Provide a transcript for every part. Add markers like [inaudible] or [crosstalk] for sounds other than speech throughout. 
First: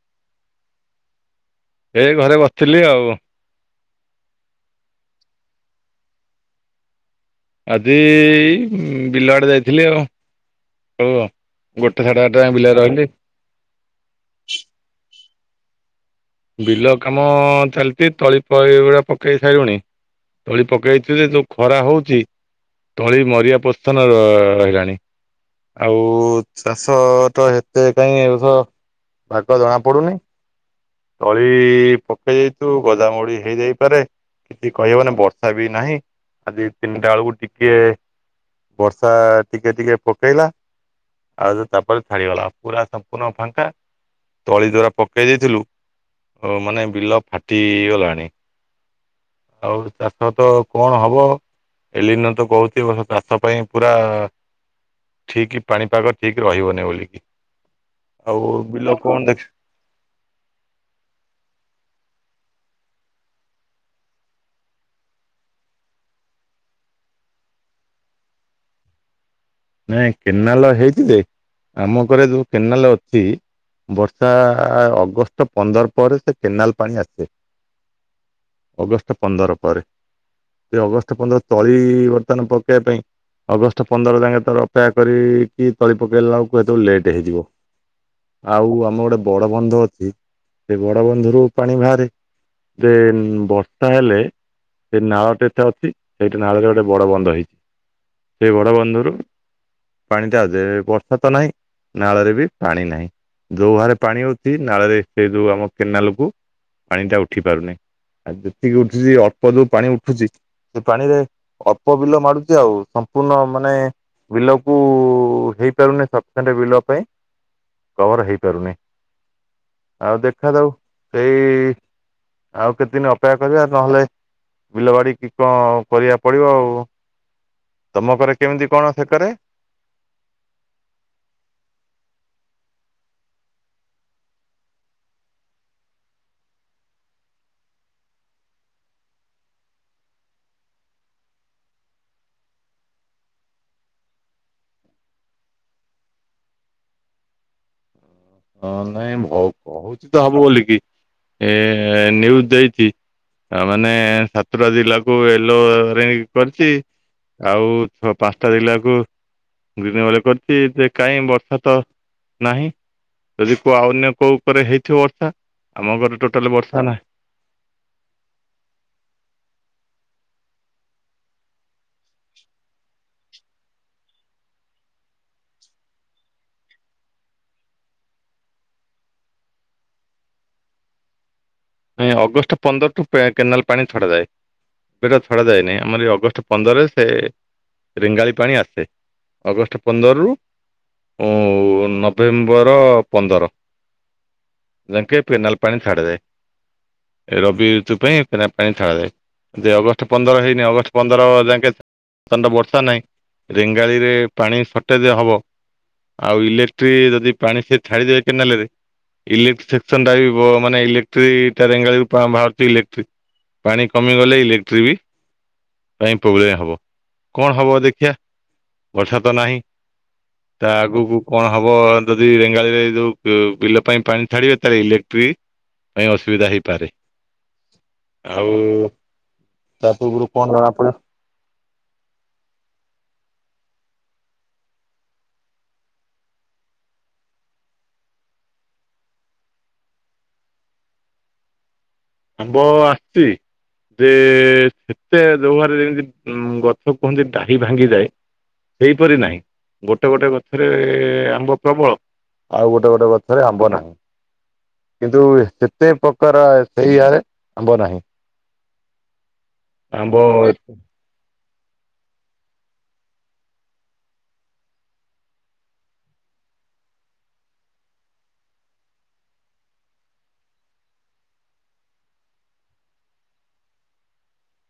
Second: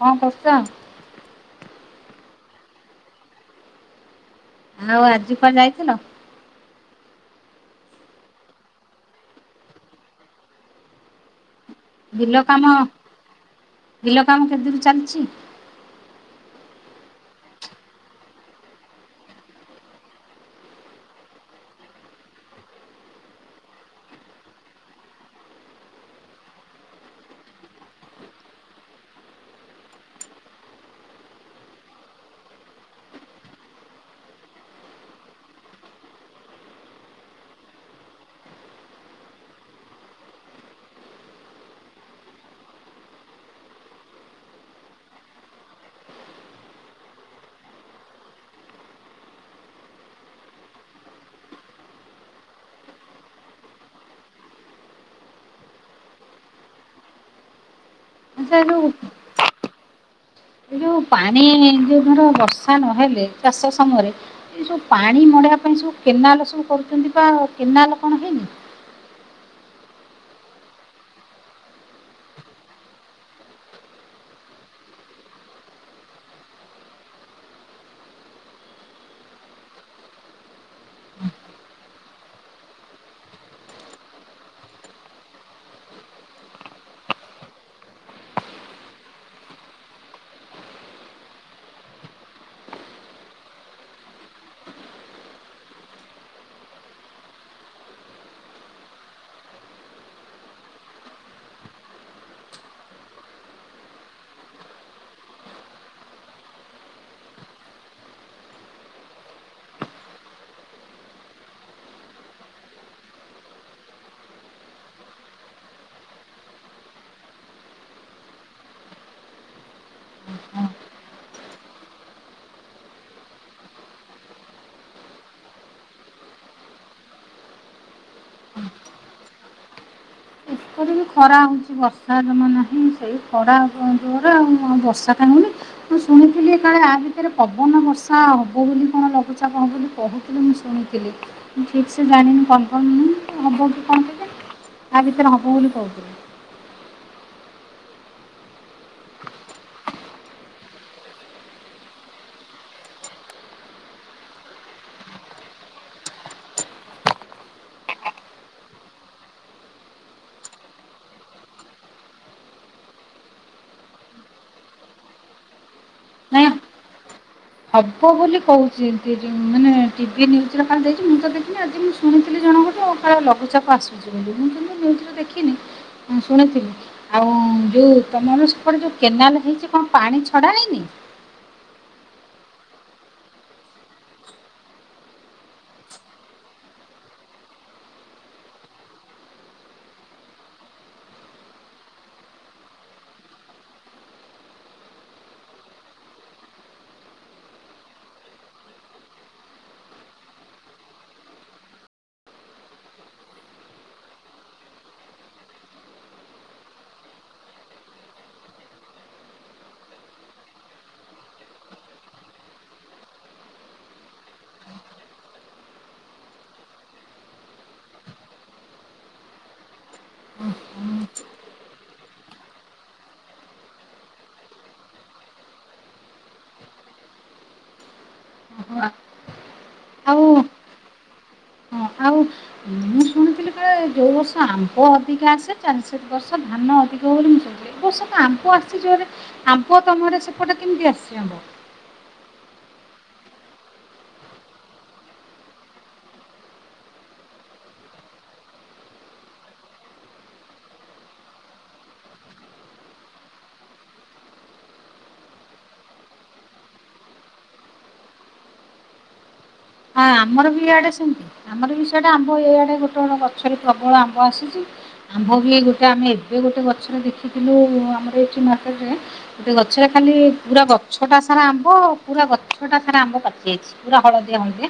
ହଁ [unintelligible] ଏଇ ଘରେ ବସିଥିଲି ଆଉ। ଆଉ ଆଜି କୁଆ ଯାଇଥିଲ? ଆଜି ବିଲୁଆଡ଼େ ଯାଇଥିଲି ଆଉ କଳ ଆଉ। ଗୋଟେ ସାଢେ ଆଠଟା ବିଲ ଯାଏଁ କାମ ବିଲରେ ରହିଲି। ବିଲ କାମ କେତେ ଦୂରୁ ଚାଲିଚି? ବିଲ କାମ ଚାଲିଚି ତଳି ପଗୁଡ଼ା ପକେଇ ସାରିଲୁଣି ତଳି ପକେଇଥିଲେ ଯୋଉ ଖରା ହଉଚି ତଳି ମରିିବା ପ୍ରସ୍ଥାନ ର ଆଇଲାଣି। ଆଉ ଚାଷତ ହେତେ କାହିଁ ଏବଷ ଭାଗ ଜଣାପଡ଼ୁନି ତଳି ପକେଇ ଦେଇଥିବୁ ଗଜାମରୁଡି ହେଇଯାଇପାରେ। କିଛି କହି ହବନି ନା ବର୍ଷା ବି ନାହିଁ ଆଜି ତିନିଟା ବେଳକୁ ଟିକେ ବର୍ଷା ଟିକେ ଟିକେ ପକେଇଲା। ଆଉ ତାପରେ ଛାଡିଗଲା ପୁରା ସମ୍ପୂର୍ଣ୍ଣ ଫାଙ୍କା ତଳି ଦ୍ଵାରା ପକେଇ ଦେଇଥିଲୁ ଓ ମାନେ ବିଲ ଫାଟି ଗଲାଣି। ଆଉ ଚାଷ ତ କଣ ହବ। ଏଲିନ ତ କହୁଚି ବର୍ ଚାଷ ପାଇଁ ପୁରା ଠିକ ପାଣିପାଗ ଠିକ ରହିବନି ବୋଲିକି। ଆଉ ଆଚ୍ଛା ଏ ଯୋଉ ବିଲ କଣ ଦେଖ ଏ ଯୋଉ ପାଣି ଯୋଉ ଧର ବର୍ଷା ନହେଲେ ଚାଷ ସମୟରେ ଏ ଯେଉଁ ପାଣି ମଡ଼େଇବା ପାଇଁ ସବୁ କେନାଲ ସବୁ କରୁଚନ୍ତି ବା କେନାଲ କଣ ହେଇନି? ନାଇଁ କେନାଲ ହେଇଚି ଜେ ଆମ ଘରେ ଯୋଉ କେନାଲ ଅଛି ବର୍ଷା ଅଗଷ୍ଟ ପନ୍ଦର ପରେ ସେ କେନାଲ ପାଣି ଆସେ। ଅଗଷ୍ଟ ପନ୍ଦର ପରେ। ସେ ଅଗଷ୍ଟ ପନ୍ଦର ତଳି ବର୍ତ୍ତମାନ ପକେଇବା ପାଇଁ ଅଗଷ୍ଟ ପନ୍ଦର ଯାଙ୍କେ ତ ଅପେକ୍ଷା କରିକି ତଳି ପକେଇଲା ବେଳକୁ ହେତେବେଳେ ଲେଟ୍ ହେଇଯିବ। ଆଉ ଆମ ଗୋଟେ ବଡ ବନ୍ଧ ଅଛି ସେ ବଡ ବନ୍ଧରୁ ପାଣି ବାହାରେ। ଦେନ୍ ବର୍ଷା ହେଲେ ସେଇ ନାଳଟେ ଏତେ ଅଛି ସେଇଠି ନାଳରେ ଗୋଟେ ବଡ ବନ୍ଧ ହେଇଚି ସେଇ ବଡ ବନ୍ଧରୁ ପାଣିଟା ଯେ ବର୍ଷା ତ ନାହିଁ ନାଳରେ ବି ପାଣି ନାହିଁ। ଯୋଉ ଭହାରେ ପାଣି ହଉଛି ନାଳରେ ସେ ଯୋଉ ଆମ କେନାଲକୁ ପାଣି ଟା ଉଠି ପାରୁନି। ଆଉ ଯେତିକି ଉଠୁଚି ଅଳ୍ପ ଯୋଉ ପାଣି ଉଠୁଚି ସେ ପାଣିରେ ଅଳ୍ପ ବିଲ ମାଡୁଚି ଆଉ ସମ୍ପୂର୍ଣ୍ଣ ମାନେ ବିଲକୁ ହେଇପାରୁନି ସପିସେଣ୍ଟ୍ ବିଲ ପାଇଁ। କଭର ହେଇପାରୁନି ଆଉ ଦେଖା ଯାଉ ସେଇ ଆଉ କେତେଦିନି ଅପେକ୍ଷା କରିବା ନହେଲେ ବିଲ ବାଡି କି କଣ କରିବାକୁ ପଡିବ ଆଉ ତମ ଘରେ କେମିତି କଣ କିଏ କରେ? ଏଇଠି ବି ଖରା ହୋଉଚି ବର୍ଷା ଜମା ନାହିଁ ସେଇ ଖରା ଜୋରରେ ଆଉ ବର୍ଷା କାଇଁ ହଉନି। ମୁଁ ଶୁଣିଥିଲି କାଳେ ଆ ଭିତରେ ପବନ ବର୍ଷା ହବ ବୋଲି କଣ ଲଘୁଚାପ ହବ ବୋଲି କହୁ ମୁଁ ଶୁଣିଥିଲି ଠିକ୍ ସେ ଜାଣିନି କନଫର୍ମ ନାହିଁ ହବ କି କଣ କେଜାଣି? ଆ ଭିତରେ ହବ ବୋଲି କହୁଥିଲେ। ହଁ ନାଇଁ କହୁ କହୁଛି ତ ହବ ବୋଲିକି ଏ ନିଉଜ୍ ଦେଇଚି। ଆ ମାନେ ସାତୁଟା ଜିଲ୍ଲାକୁ ଏଲୋ ୱାର୍ଣିଂ କରିଚି। ଆଉ ଛ ପାଷାଁଟା ଜିଲ୍ଲାକୁ ଗ୍ରୀନେ୍ [unintelligible] କରିଚି ଯେ କାହିଁ ବର୍ଷା ତ ନାହିଁ। ଯଦି କୋଉ ଅନ୍ୟ କୋଉ ଉପରେ ହେଇଥିବ ବର୍ଷା ଆମ ଘରେ ନାଇଁ ଟୋଟାଲ ବର୍ଷା ନାହିଁ। ହବ ବୋଲି କହୁଛି ମାନେ ଟିଭି ନ୍ୟୁଜରେ ଦେଇଛି ମୁଁ ତ ଦେଖିନି ଆଜି ଶୁଣିଥିଲି ଜଣଙ୍କଠୁ କାଳେ ଲଘୁଚାପ ଆସୁଛି ବୋଲି ମୁଁ କିନ୍ତୁ ନ୍ୟୁଜରେ ଦେଖିନି ଶୁଣିଥିଲି। ଆଉ ଯୋଉ ତମର ସେପଟେ ଯେଉଁ କେନାଲ ହେଇଛି କଣ ପାଣି ଛଡ଼ା ହେଇନି। ନାଇଁ ଅଗଷ୍ଟ ପନ୍ଦରଠୁ ପ୍ରାୟେ କେନାଲ ପାଣି ଛଡାଯାଏ। ଏବେ ତ ଛଡା ଯାଏନି ଆମର ଏଇ ଅଗଷ୍ଟ ପନ୍ଦରେ ସେ ରେଙ୍ଗାଳି ପାଣି ଆସେ ଅଗଷ୍ଟ ପନ୍ଦରରୁ। ଉଁ ଆଉ ନଭେମ୍ବର ପନ୍ଦର। ଯାଙ୍କେ ପେନାଲ ପାଣି ଛାଡାଯାଏ। ରବି ଋତୁ ପାଇଁ ପାଣି ଛାଡାଯାଏ। ଯେ ଅଗଷ୍ଟ ପନ୍ଦର ହେଇନି ଅଗଷ୍ଟ ପନ୍ଦର ଯାଙ୍କେ। ତାଏନ୍ତ ବର୍ଷା ନାହିଁ ରେଙ୍ଗାଳିରେ ପାଣି ସର୍ଟେଜ ହବ। ଆଉ ଇଲେକ୍ଟ୍ରି ଯଦି ପାଣି ସେ ଛାଡିଦେବେ କେନାଲରେ। ଇଲେକ୍ଟ୍ରି ସେକ୍ସନଟା ବି ବ ମାନେ ଇଲେକ୍ଟ୍ରି ରେଙ୍ଗାଳିରୁ ପା ବାହାରୁଛି ଇଲେକ୍ଟ୍ରିକ ପାଣି କମିଗଲେ ଇଲେକ୍ଟ୍ରି ବି ପାଇଁ ପ୍ରୋବ୍ଲେମ୍ ହବ। କଣ ହବ ଦେଖିିଆ ବର୍ଷା ତ ନାହିଁ। ହୁଁ [unintelligible] ତା ଆଗକୁ କଣ ହବ ଯଦି ରେଙ୍ଗାଳିରେ ଯୋଉ ବି-ବିଲ ପାଇଁ ପାଣି ଛାଡିବେ ତାହେଲେ ଇଲେକ୍ଟ୍ରି [unintelligible] ଅସୁବିଧା ହେଇପାରେ ଆଉ ତା ପୂର୍ବରୁ କଣ ଜଣା ପଡିବ। ହାଉସ ମୁଁ ଶୁଣିଥିଲି କାଳେ ଯୋଉ ବର୍ଷ ଆମ୍ବ ଅଧିକା ଆସେ [unintelligible] ସେ ବର୍ଷ ଧାନ ଅଧିକ ବୋଲି ମୁଁ ଶୁଣିଥିଲି। ଏ ବର୍ଷ ତ ଆମ୍ବ ଆସିଛି ଜୋରରେ ଆମ୍ବ ତମର ସେପଟେ କେମିତି ଆସିଛି ଆମ୍ବ? ଆମ୍ବ ଆସିଛି।। ଯେ ସେତେ ଯୋଉ ହାରରେ ଯେମିତି ଗଛ କୁହନ୍ତି ଡାହି ଭାଙ୍ଗିଯାଏ ସେଇପରି ନାହିଁ ଗୋଟେ ଗୋଟେ ଗଛରେ ଆମ୍ବ ପ୍ରବଳ ଆଉ ଗୋଟେ ଗୋଟେ ଗଛରେ ଆମ୍ବ ନାହିଁ କିନ୍ତୁ ସେତେ ପ୍ରକାର ଏଇ ଆଡେ ଆମ୍ବ ନାହିଁ। ହଁ ଆମ୍ବ ଆମର ବି ଇଆଡେ ସେମିତି। ଆମର ବି ସିଆଡ଼େ ଆମ୍ବ। ଏଆଡ଼େ ଗୋଟେ ଗୋଟେ ଗଛରେ ପ୍ରବଳ ଆମ୍ବ ଆସିଛି। ଆମ୍ବ ବି ଗୋଟେ ଆମେ ଏବେ ଗୋଟେ ଗଛରେ ଦେଖିଥିଲୁ ଆମର ଏଇଠି ମାର୍କେଟରେ। ଗୋଟେ ଗଛରେ ଖାଲି ପୁରା ଗଛଟା ସାରା ଆମ୍ବ ପୁରା ଗଛଟା ସାରା ଆମ୍ବ ପାଚି ଯାଇଛି। ପୁରା ହଳଦିଆ, ହଳଦିଆ।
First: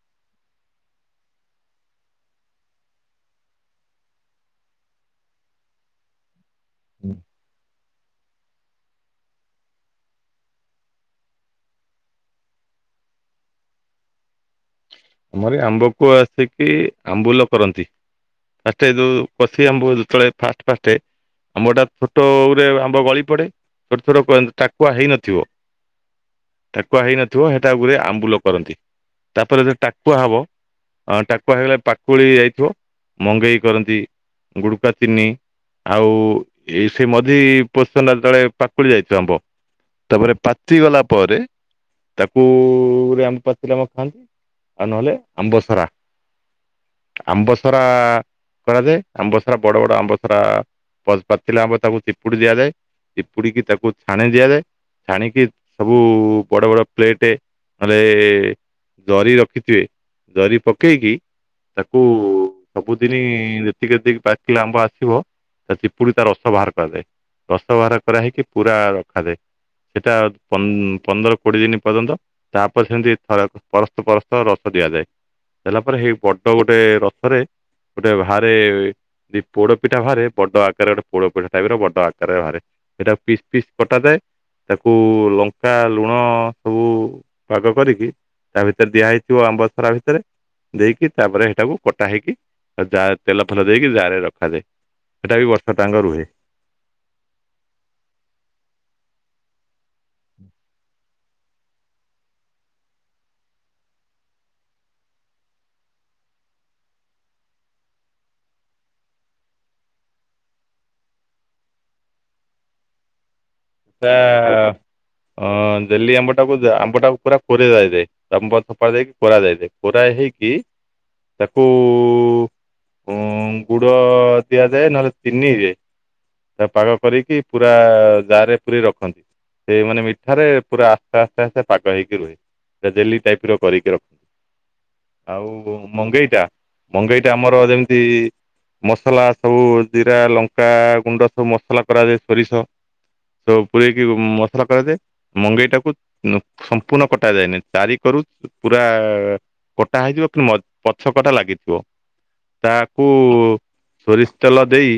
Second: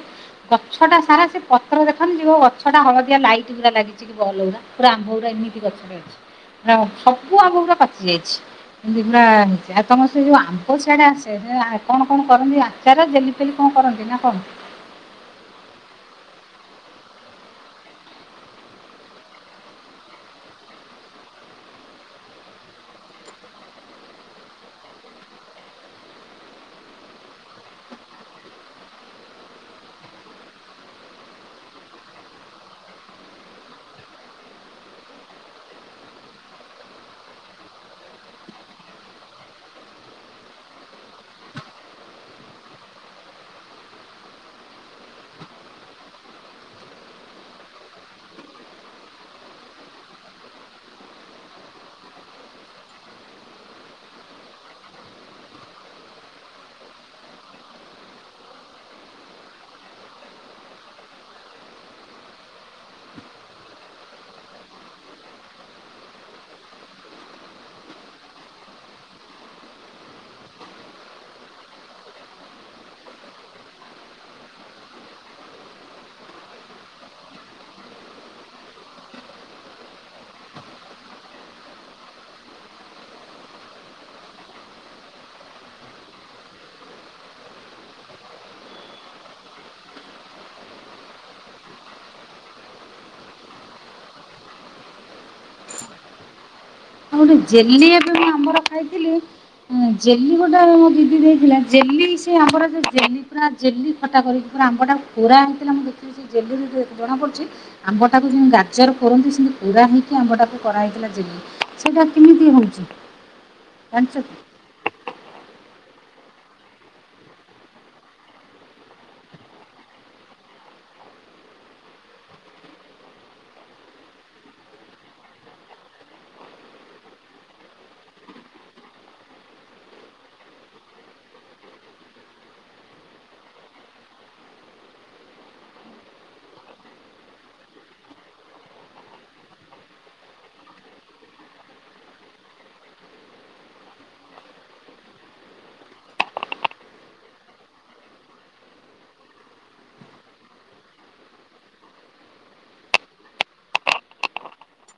ଗଛଟା ସାରା ସେ ପତ୍ର ଦେଖାଯାଉନି। ଯେ କହିବ ଗଛଟା ହଳଦିଆ ଲାଇଟ୍ ପୁରା ଲାଗିଛି। ବଲ ଗୁରା। ପୁରା ଆମ୍ବ ଗୁରା ଏମିତି ଗଛରେ ଅଛି। ମାନେ ସବୁ ଆମ୍ବ ଗୁରା ପାଚି ଯାଇଛି। ଦିନେ ଆଣିଚି। ଆଉ ତମର ସେ ଯୋଉ ଆମ୍ବ ସିଆଡେ ଆସେ କଣ କଣ କରନ୍ତି ଆ ଆଚାର, ଜେଲି ଫେଲି କଣ କରନ୍ତି ନା କଣ? ଆମରି ଆମ୍ବକୁ ଆସିକି ଆମ୍ବୁଲ କରନ୍ତି। ଫାଷ୍ଟେ ଯୋଉ କଷି ଆମ୍ବ ଯେତବେଳେ ଫାଷ୍ଟ ଫାଷ୍ଟେ। ଆମ୍ବଟା ଛୋଟରେ ଆମ୍ବ ଗଳି ପଡ଼େ। ଛୋଟ ଛୋଟ କ ଟାକୁଆ ହେଇନଥିବ। ଟାକୁଆ ହେଇନଥିବ ହେଟା ଗୁରେ ଆମ୍ବୁଲ କରନ୍ତି। ତାପରେ ଯୋଉ ଟାକୁଆ ହବ ଅଁ ଟାକୁଆ ହେଇଗଲେ ପାକୁଳି ଯାଇଥିବ। ମଙ୍ଗେଇ କରନ୍ତି ଗୁଡ଼ୁକା ଚିନି। ଆଉ ଏଇ ସେ ମଝି ପୋଜିସନ ଯେତେଏଳେ ପାକୁଳି ଯାଇଥିବ ଆମ୍ବ ତାପରେ ପାଚି ଗଲା ପରେ ତାକୁ ଆମ୍ବ ପାଚିଲା ଆମ୍ବ ଖାଆନ୍ତି। ଆଉ ନହେଲେ ଆମ୍ବସରା। ଆମ୍ବସରା କରାଯାଏ। ଆମ୍ବ ସରା ବଡ ବଡ ଆମ୍ବ ସରା ପଚ ପାଚିଲା ଆମ୍ବ ତାକୁ ଚିପୁଡ଼ି ଦିଆଯାଏ। ଚିପୁଡିକିକି ତାକୁ ଛାଣେ ଦିଆଯାଏ। ଛାଣିକି ସବୁ ବଡ଼ ବଡ଼ ପ୍ଲେଟ ନହେଲେ ଜରି ର ରଖିଥିବେ। ଜରି ପକେଇକି ତାକୁ ସବୁଦିନି ଯେତିକି ଯେତିକି ପାକିଲା ଆମ୍ବ ଆସିବ ତା ଚିପୁଡ଼ି ତା ରସ ବାହାର କରାଯାଏ ରସ ବାହାର କରା ହେଇକି ପୁରା ରଖାଯାଏ। ସେଇଟା ପନ୍ଦ ପନ୍ଦର କୋଡ଼ିଏ ଦିନି ପର୍ଯ୍ୟନ୍ତ। ତାପରେ ସେମିତି ପରସ୍ତ ପରସ୍ତ। ତ ରସ ଦିଆଯାଏ। ଦେଲା ପରେ ହେଇ ବଡ ଗୋଟେ ରସରେ ଗୋଟେ ବାହାରେ ପୋଡ ପିଠା ବାହାରେ ବଡ ଆକାରରେ ଗୋଟେ ପୋଡ ପିଠା ଟାଇପ୍ ର ବଡ ଆକାରରେ ବାହାରେ। ହେଟାକୁ ପିସ୍ ପିସ୍ କଟା ଯାଏ। ତାକୁ ଲଙ୍କା, ଲୁଣ ସବୁ ପାଗ କରିକି ତା ଭିତରେ ଦିଆହେଇ ଥିବ ଆମ୍ବସରା ଭିତରେ। ଦେଇକି ତାପରେ ହେଟାକୁ କଟା ହେଇକି ଜା ତେଲ ଫେଲ ଦେଇକି ଜାର ରେ ରଖାଯାଏ। ହେଟା ବି ବର୍ଷଟାଆଁକ ରୁହେ। ଆଉ ଗୋଟେ ଜେଲି ଏବେ ମୁଁ ଆମ୍ବର ଖାଇଥିଲି, ଜେଲି ଗୋଟେ ମୋ ଦି ଦି ଦେଇଥିଲା, ଜେଲି ସେ ଆମ୍ବର ଯୋଉ ଜେଲି ପୁରା ଜେଲି ଖଟା କରିକି ପୁରା ଆମ୍ବଟାକୁ କୋରା ହେଇଥିଲା ମୁଁ ଦେଖିଲି ସେ ଜେଲିରୁ ଏତେ ଜଣାପଡ଼ିଛି ଆମ୍ବଟାକୁ ଯେମ୍ ଗାଜର କୋରନ୍ତି ସେମିତି କୋରା ହେଇକି ଆମ୍ବ ଟାକୁ କରାହେଇଥିଲା ଯେଲି। ସେଇଟା କିିମିତି ହଉଛି? ତା ଜାଣିଛ କି? ଆ ଜେଲି ଆମ୍ବଟାକୁ ଆମ୍ବଟାକୁ ପୁରା କୋରା ଯାଇଥାଏ। ଲମ୍ବ ଥୋପା ଦେଇକି କୋରା ଯାଇଥାଏ। କୋରା ହେଇକି ତାକୁ ଉଁ ଗୁଡ ଦିଆଯାଏ। ନହେଲେ ଚିନିରେ ତାକୁ ପାଗ କରିକି ପୁରା ଜାରେ ପୁରେଇ ରଖନ୍ତି। ସେଇ ମାନେ ମିଠାରେ ପୁରା ଆସ୍ତେ ଆସ୍ତେ ଆସ୍ତେ ପାଗ ହେଇକି ରୁହେ। ସେଟା ଜେଲି ଟାଇପ ର କରିକି ରଖ ଆଉ ମଙ୍ଗେଇଟା? ମଙ୍ଗେଇଟା ଆମର ଯେମିତି ମସଲା ସବୁ ଜିରା, ଲଙ୍କା ଗୁଣ୍ଡ ସବୁ ମସଲା କରାଯାଏ ସୋରିଷ ସବୁ ପୁରଇକି ମସଲା କରାଯାଏ। ମଙ୍ଗେଇ ଟାକୁ ସମ୍ପୂର୍ଣ୍ଣ କଟା ଯାଏନି ତାରିଖ ରୁ। ପୁରା କଟା ହେଇଯିବ କିନ୍ତୁ ମ ପଛପଟା ଲାଗିଥିବ।। ତାକୁ ସୋରିଷ ତେଲ ଦେଇ।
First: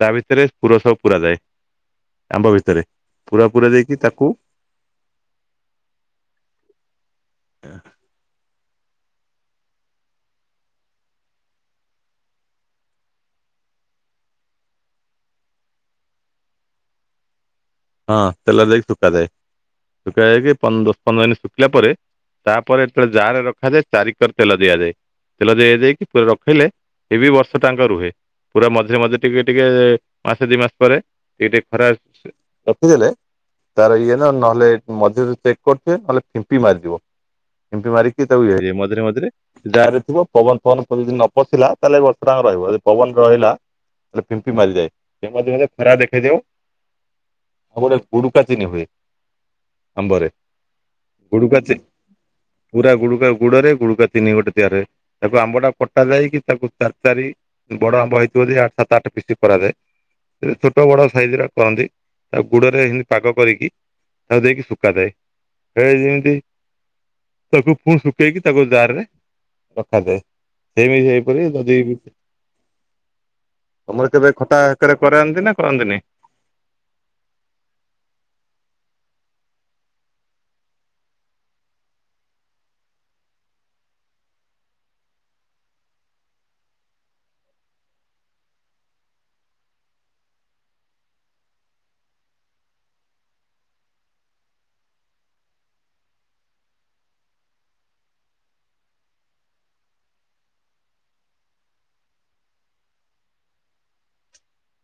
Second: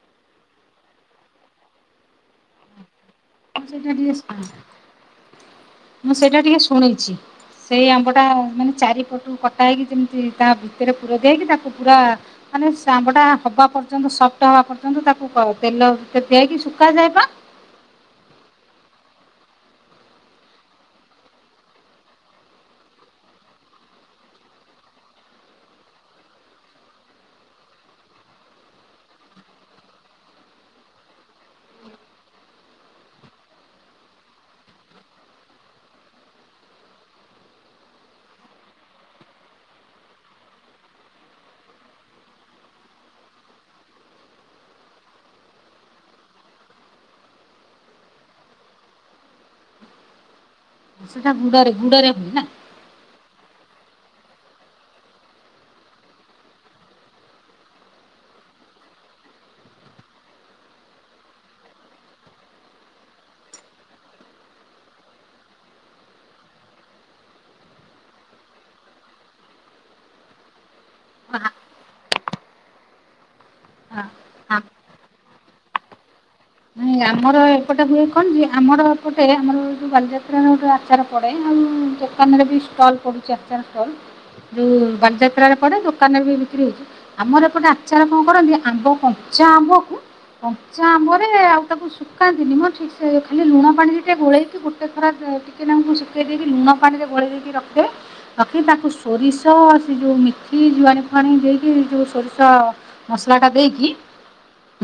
ତା ଭିତରେ ପୁର ସବୁ ପୁର ଯାଏ ଆମ୍ବ ଭିତରେ ପୁର ମୁଁ ସେଇଟା ପୁରାଯାଇକି ଟିକେ ତାକୁ ମୁଁ ସେଇଟା ଟିକେ ଶୁଣିଛି ସେଇ ଆମ୍ବ ଟା ମାନେ ଚାରିପଟୁ କଟାହେଇକି ଯେମିତି ତା ଭିତରେ ପୁର ଦିଆ ହେଇକି ତାକୁ ପୁରା ମାନେ ସେ ଆମ୍ବ ଟା ହବା ପର୍ଯ୍ୟନ୍ତ ସଫ୍ଟ ହବା ପର୍ଯ୍ୟନ୍ତ ତାକୁ କ ତେଲ ଦେଇକି ଶୁକା ଯାଏପା। ହଁ ତେଲ ଦେଇକି ଶୁକାଯାଏ ଶୁକା ଯାଇକି ପନ ଦଶ ପନ୍ଦର ମିନିଟ୍ ଶୁଖିଲା ପରେ ତାପରେ ଯେତେଳେ ଜାର ରଖାଯାଏ ଚାରିିକର ତେଲ ଦିଆଯାଏ। ତେଲ ଦିଆଜାଇକି ରଖିଲେ ସେ ବି ବର୍ଷ ଟାଙ୍କ ରୁହେ। ପୁରା ମଝିରେ ମଝିରେ ଟିକେ ଟିକେ ଏ ମାସେ ଦି ମାସ ପରେ ଟିକେ ଟିକେ ଖରା ରଖିଦେଲେ ତାର ଇଏ ନା ନହେଲେ ମଝିରେ ଚେକ୍ କରୁଥୁବେ ନହେଲେ ଫିମ୍ପି ମାରିଯିବ। ଫିମ୍ପି ମାରିକି ତାକୁ ଇଏ ଏ ମଝିରେ ମଝିରେ ଜାରେ ଥିବ ପବନ ପବନ ଯଦି ନ ପସିଲା ତାହେଲେ ବର୍ଷଟାଙ୍କ ରହିବ ଯଦି ପବନ ରହିଲା। ରେ ପିମ୍ପି ମାରି ଯାଏ [unintelligible] ଖରା ଦେଖେଇଦିଅ। ତା ଗୋଟେ ଗୁଡୁକା ଚିନି ହୁଏ ଆମ୍ବରେ। ସେଟା ଗୁଡୁକା ଚି ଗୁଡ଼ରେ ଗୁଡ଼ରେ ହଏ ନା। ପୁରା ଗୁଡୁକା ଗୁଡରେ ଗୁଡୁକା ଚିନି ଗୋଟେ ତିଆରି ହୁଏ ତାକୁ ଆମ୍ବ ଟା କଟା ଯାଇକି ତାକୁ ଚାରି ଚାରି ବଡ ଆମ୍ବ ହେଇଥିବ ଯଦି ଆଠ ସାତ ଆଠ ପିସ୍ କରାଯାଏ। ସେ ଛୋଟ ବଡ ସାଇଜର କରନ୍ତି। ତାକୁ ଗୁଡରେ ହେମିତି ପାଗ କରିକି ତାକୁ ଦେଇକି ଶୁକାଯାଏ ହେ ଏମିତି। ତାକୁ ପୁଣି ଶୁଖେଇକି ତାକୁ ଜାର ରେ ରଖାଯାଏ। ସେମି ଏଇପରି ଯଦି ଆ ତମର କେବେ ଆ ଖଟା ହେକରେ କରାନ୍ତି ନା କରନ୍ତିନି। ନାଇଁ ଆମର ଏପଟେ ହୁଏ କଣ କି ଆମର ଏପଟେ ଆମର ଯଉ ବାଲିଯାତ୍ରାର ଗୋଟେ ଆଚାର ପଡେ ଆଉ ଦୋକାନରେ ବି ଷ୍ଟଲ୍ ପଡ଼ୁଛି ଆାଚାର ଷ୍ଟଲ୍ ଯଉ ବଲିଯାତ୍ରାରେ ପଡ଼େ ଦୋକାନରେ ବି ବିକ୍ରି ହଉଛି। ଆମର ଏପଟେ ଆଚାର କଣ କରନ୍ତି ଆମ୍ବ କଞ୍ଚା ଆମ୍ବକୁ କଞ୍ଚା ଆମ୍ବରେ ଆଉ ତାକୁ ସୁ ସୁକାନ୍ତିିନି ମ ଠିକ ସେ ଖାଲି ଲୁଣ ପାଣିରେ ଟିକେ ଗୋଳେଇକି ଗୋଟେ ଖରା ଟିକେନାଙ୍କୁ କୁ ଶୁକେଇ ଦେଇକି ଲୁଣ ପାଣିରେ ଗୋଳେଇ ଦେଇ କି ରଖି ଦେବେ। ରଖି ତାକୁ ସୋରିଷ ସେ ଯେଉ ମିଥି ଜୁଆଣି ଫୁଆଣି ଦେଇକି ଯଉ ସୋରିଷ ମସଲା ଟା ଦେଇକି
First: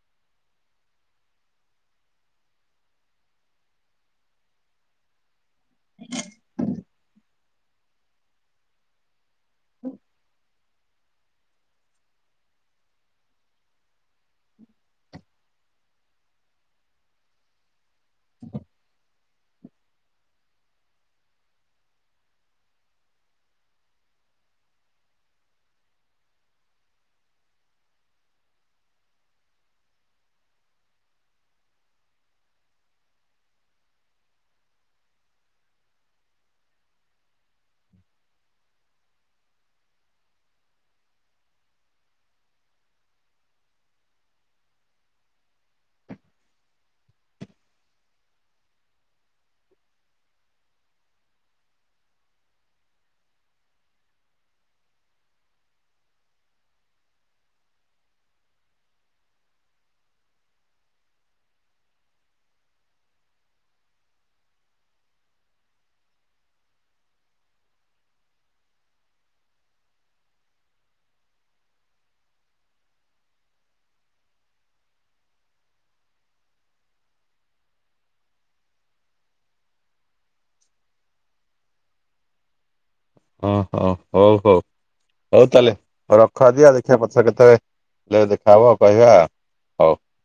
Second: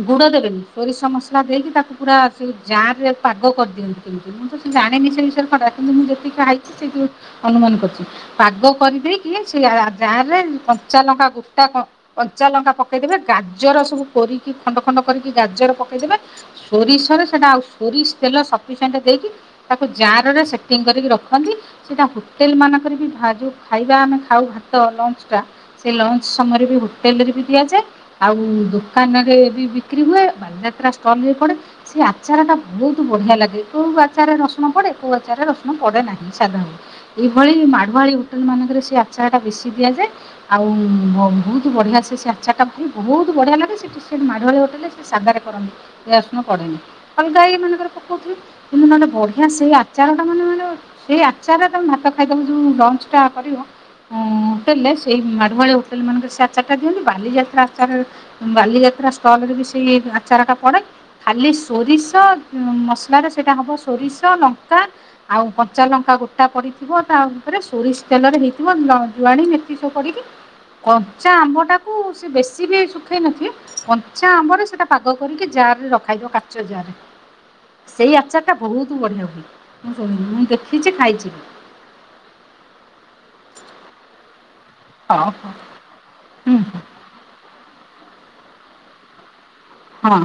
ଗୁଡ ଦେବେନି ସୋରିଷ ମସଲା ଦେଇକି ତାକୁ ପୁରା ସୁ ଜାରେ ପାଗ କରିଦିଅନ୍ତି କେମିତି ମୁଁ ତ ସେ ଜାଣେନି ସେ ବିଷୟରେ କରା କିନ୍ତୁ ମୁଁ ଯେତିକି ଖାଇ ସେଇଟୁ ଅନୁମାନ କରୁଚି। ପାଗ କରିଦେଇକି ସେ ଜାରେ କଞ୍ଚା ଲଙ୍କା ଗୋଟା କ କଞ୍ଚା ଲଙ୍କା ପକେଇଦେବେ ଗାଜର ସବୁ କୋରିକି ଖଣ୍ଡ ଖଣ୍ଡ କରିକି ଗାଜର ପକେଇଦେବେ। ସୋରିଷରେ ସେଟା ଆଉ ସୋରିଷ ତେଲ ସଫିସେଣ୍ଟ୍ ଦେଇକି। ତାକୁ ଜାରରେ ସେଟିଂ କରିକି ରଖନ୍ତି। ସେଇଟା ହୋଟେଲ ମାନଙ୍କରେ ବି ଭାରି ଖାଇବା ଆମେ ଖାଉ ଭାତ ଲଞ୍ଚଟା। ସେ ଲଞ୍ଚ ସମୟରେ ବି ହୋଟେଲରେ ବି ଦିଆଯାଏ। ଆଉ ଦୋକାନରେ ବି ବି ବିକ୍ରି ହୁଏ ବାଲିଯାତ୍ରା ଷ୍ଟଲରେ ପଡେ। ସେ ଆଚାରଟା ବହୁତ ବଢ଼ିଆ ଲାଗେ କଉ ଆଚାରରେ ରସୁଣ ପଡ଼େ କଉ ଆଚାରରେ ରସୁଣ ପଡ଼େ ନାହିଁ ସାଧା ହୁଏ। ଏଇଭଳି ମାଢୁଆଳି ହୋଟେଲ ମାନଙ୍କରେ ସେ ଆଚାର ଟା ବେଶି ଦିଆଯାଏ। ଆଉ ବହୁତ ବଢିଆ ସେ ସେ ଆଚାର ଟା ବହୁତ ବଢିଆ ଲାଗେ ସେଠୁ। ସେଠି ମାଢୁଆଳି ହୋଟେଲ୍ ରେ ସେ ସାଧାରେ କରନ୍ତି ପିଆଜ ରସୁଣ ପଡେନି ଅଲଗା ଇ ମାନଙ୍କରେ ପକଉଥୁବେ। ମୁଁ ମାନେ ବଢିଆ ସେଇ ଆଚାରଟା ମାନେ ମାନେ। ସେଇ ଆଚାର ଟା ତମେ ଭାତ ଖାଇଦବ, ଯୋଉ ଲଞ୍ଚ ଟା କରିବ ଅଁ ହୋଟେଲରେ ସେଇ ମାଢୁଆଳି ହୋଟେଲ ମାନଙ୍କରେ ସେ ଆଚାରଟା ଦିଅନ୍ତି। ବାଲିଯାତ୍ରା ଆଚାର ବାଲିଯାତ୍ରା ଷ୍ଟଲରେ ବି ସେଇ ଆଚାରଟା ପଡେ। ଖାଲି ସୋରିଷ ମସଲାରେ ସେଇଟା ହେବ ସୋରିଷ, ଲଙ୍କା ଆଉ କଞ୍ଚା ଲଙ୍କା ଗୋଟା ପଡିଥିବ ତା ଉପରେ। ସୋରିଷ ତେଲରେ ହେଇଥିବ ଜୁଆଣି, ମେଥି ସବୁ ପଡିକି। କଞ୍ଚା ଆମ୍ବଟାକୁ ସେ ବେଶୀ ବି ଶୁଖେଇ ନଥିବେ। କଞ୍ଚା ଆମ୍ବରେ ସେଟା ପାଗ କରିକି ଜାରରେ ରଖାହେଇଥିବ, କାଚ ଜାରରେ। ସେଇ ଆଚାରଟା ବହୁତ ବଢିଆ ହୁଏ। ମୁଁ ଶୁଣିଛି, ମୁଁ ଦେଖିଛି, ଖାଇଛି ବି। ଅ ହ ହଉ ହଉ ହଉ ତାହେଲେ, ହଉ ରଖ ଆଜି ଆଉ ହୁଁ ଦେଖିଆ ପ ଛରେ କେତେବେଳେ ଦେଖାହବ କହିବା ଆଉ। ହଁ।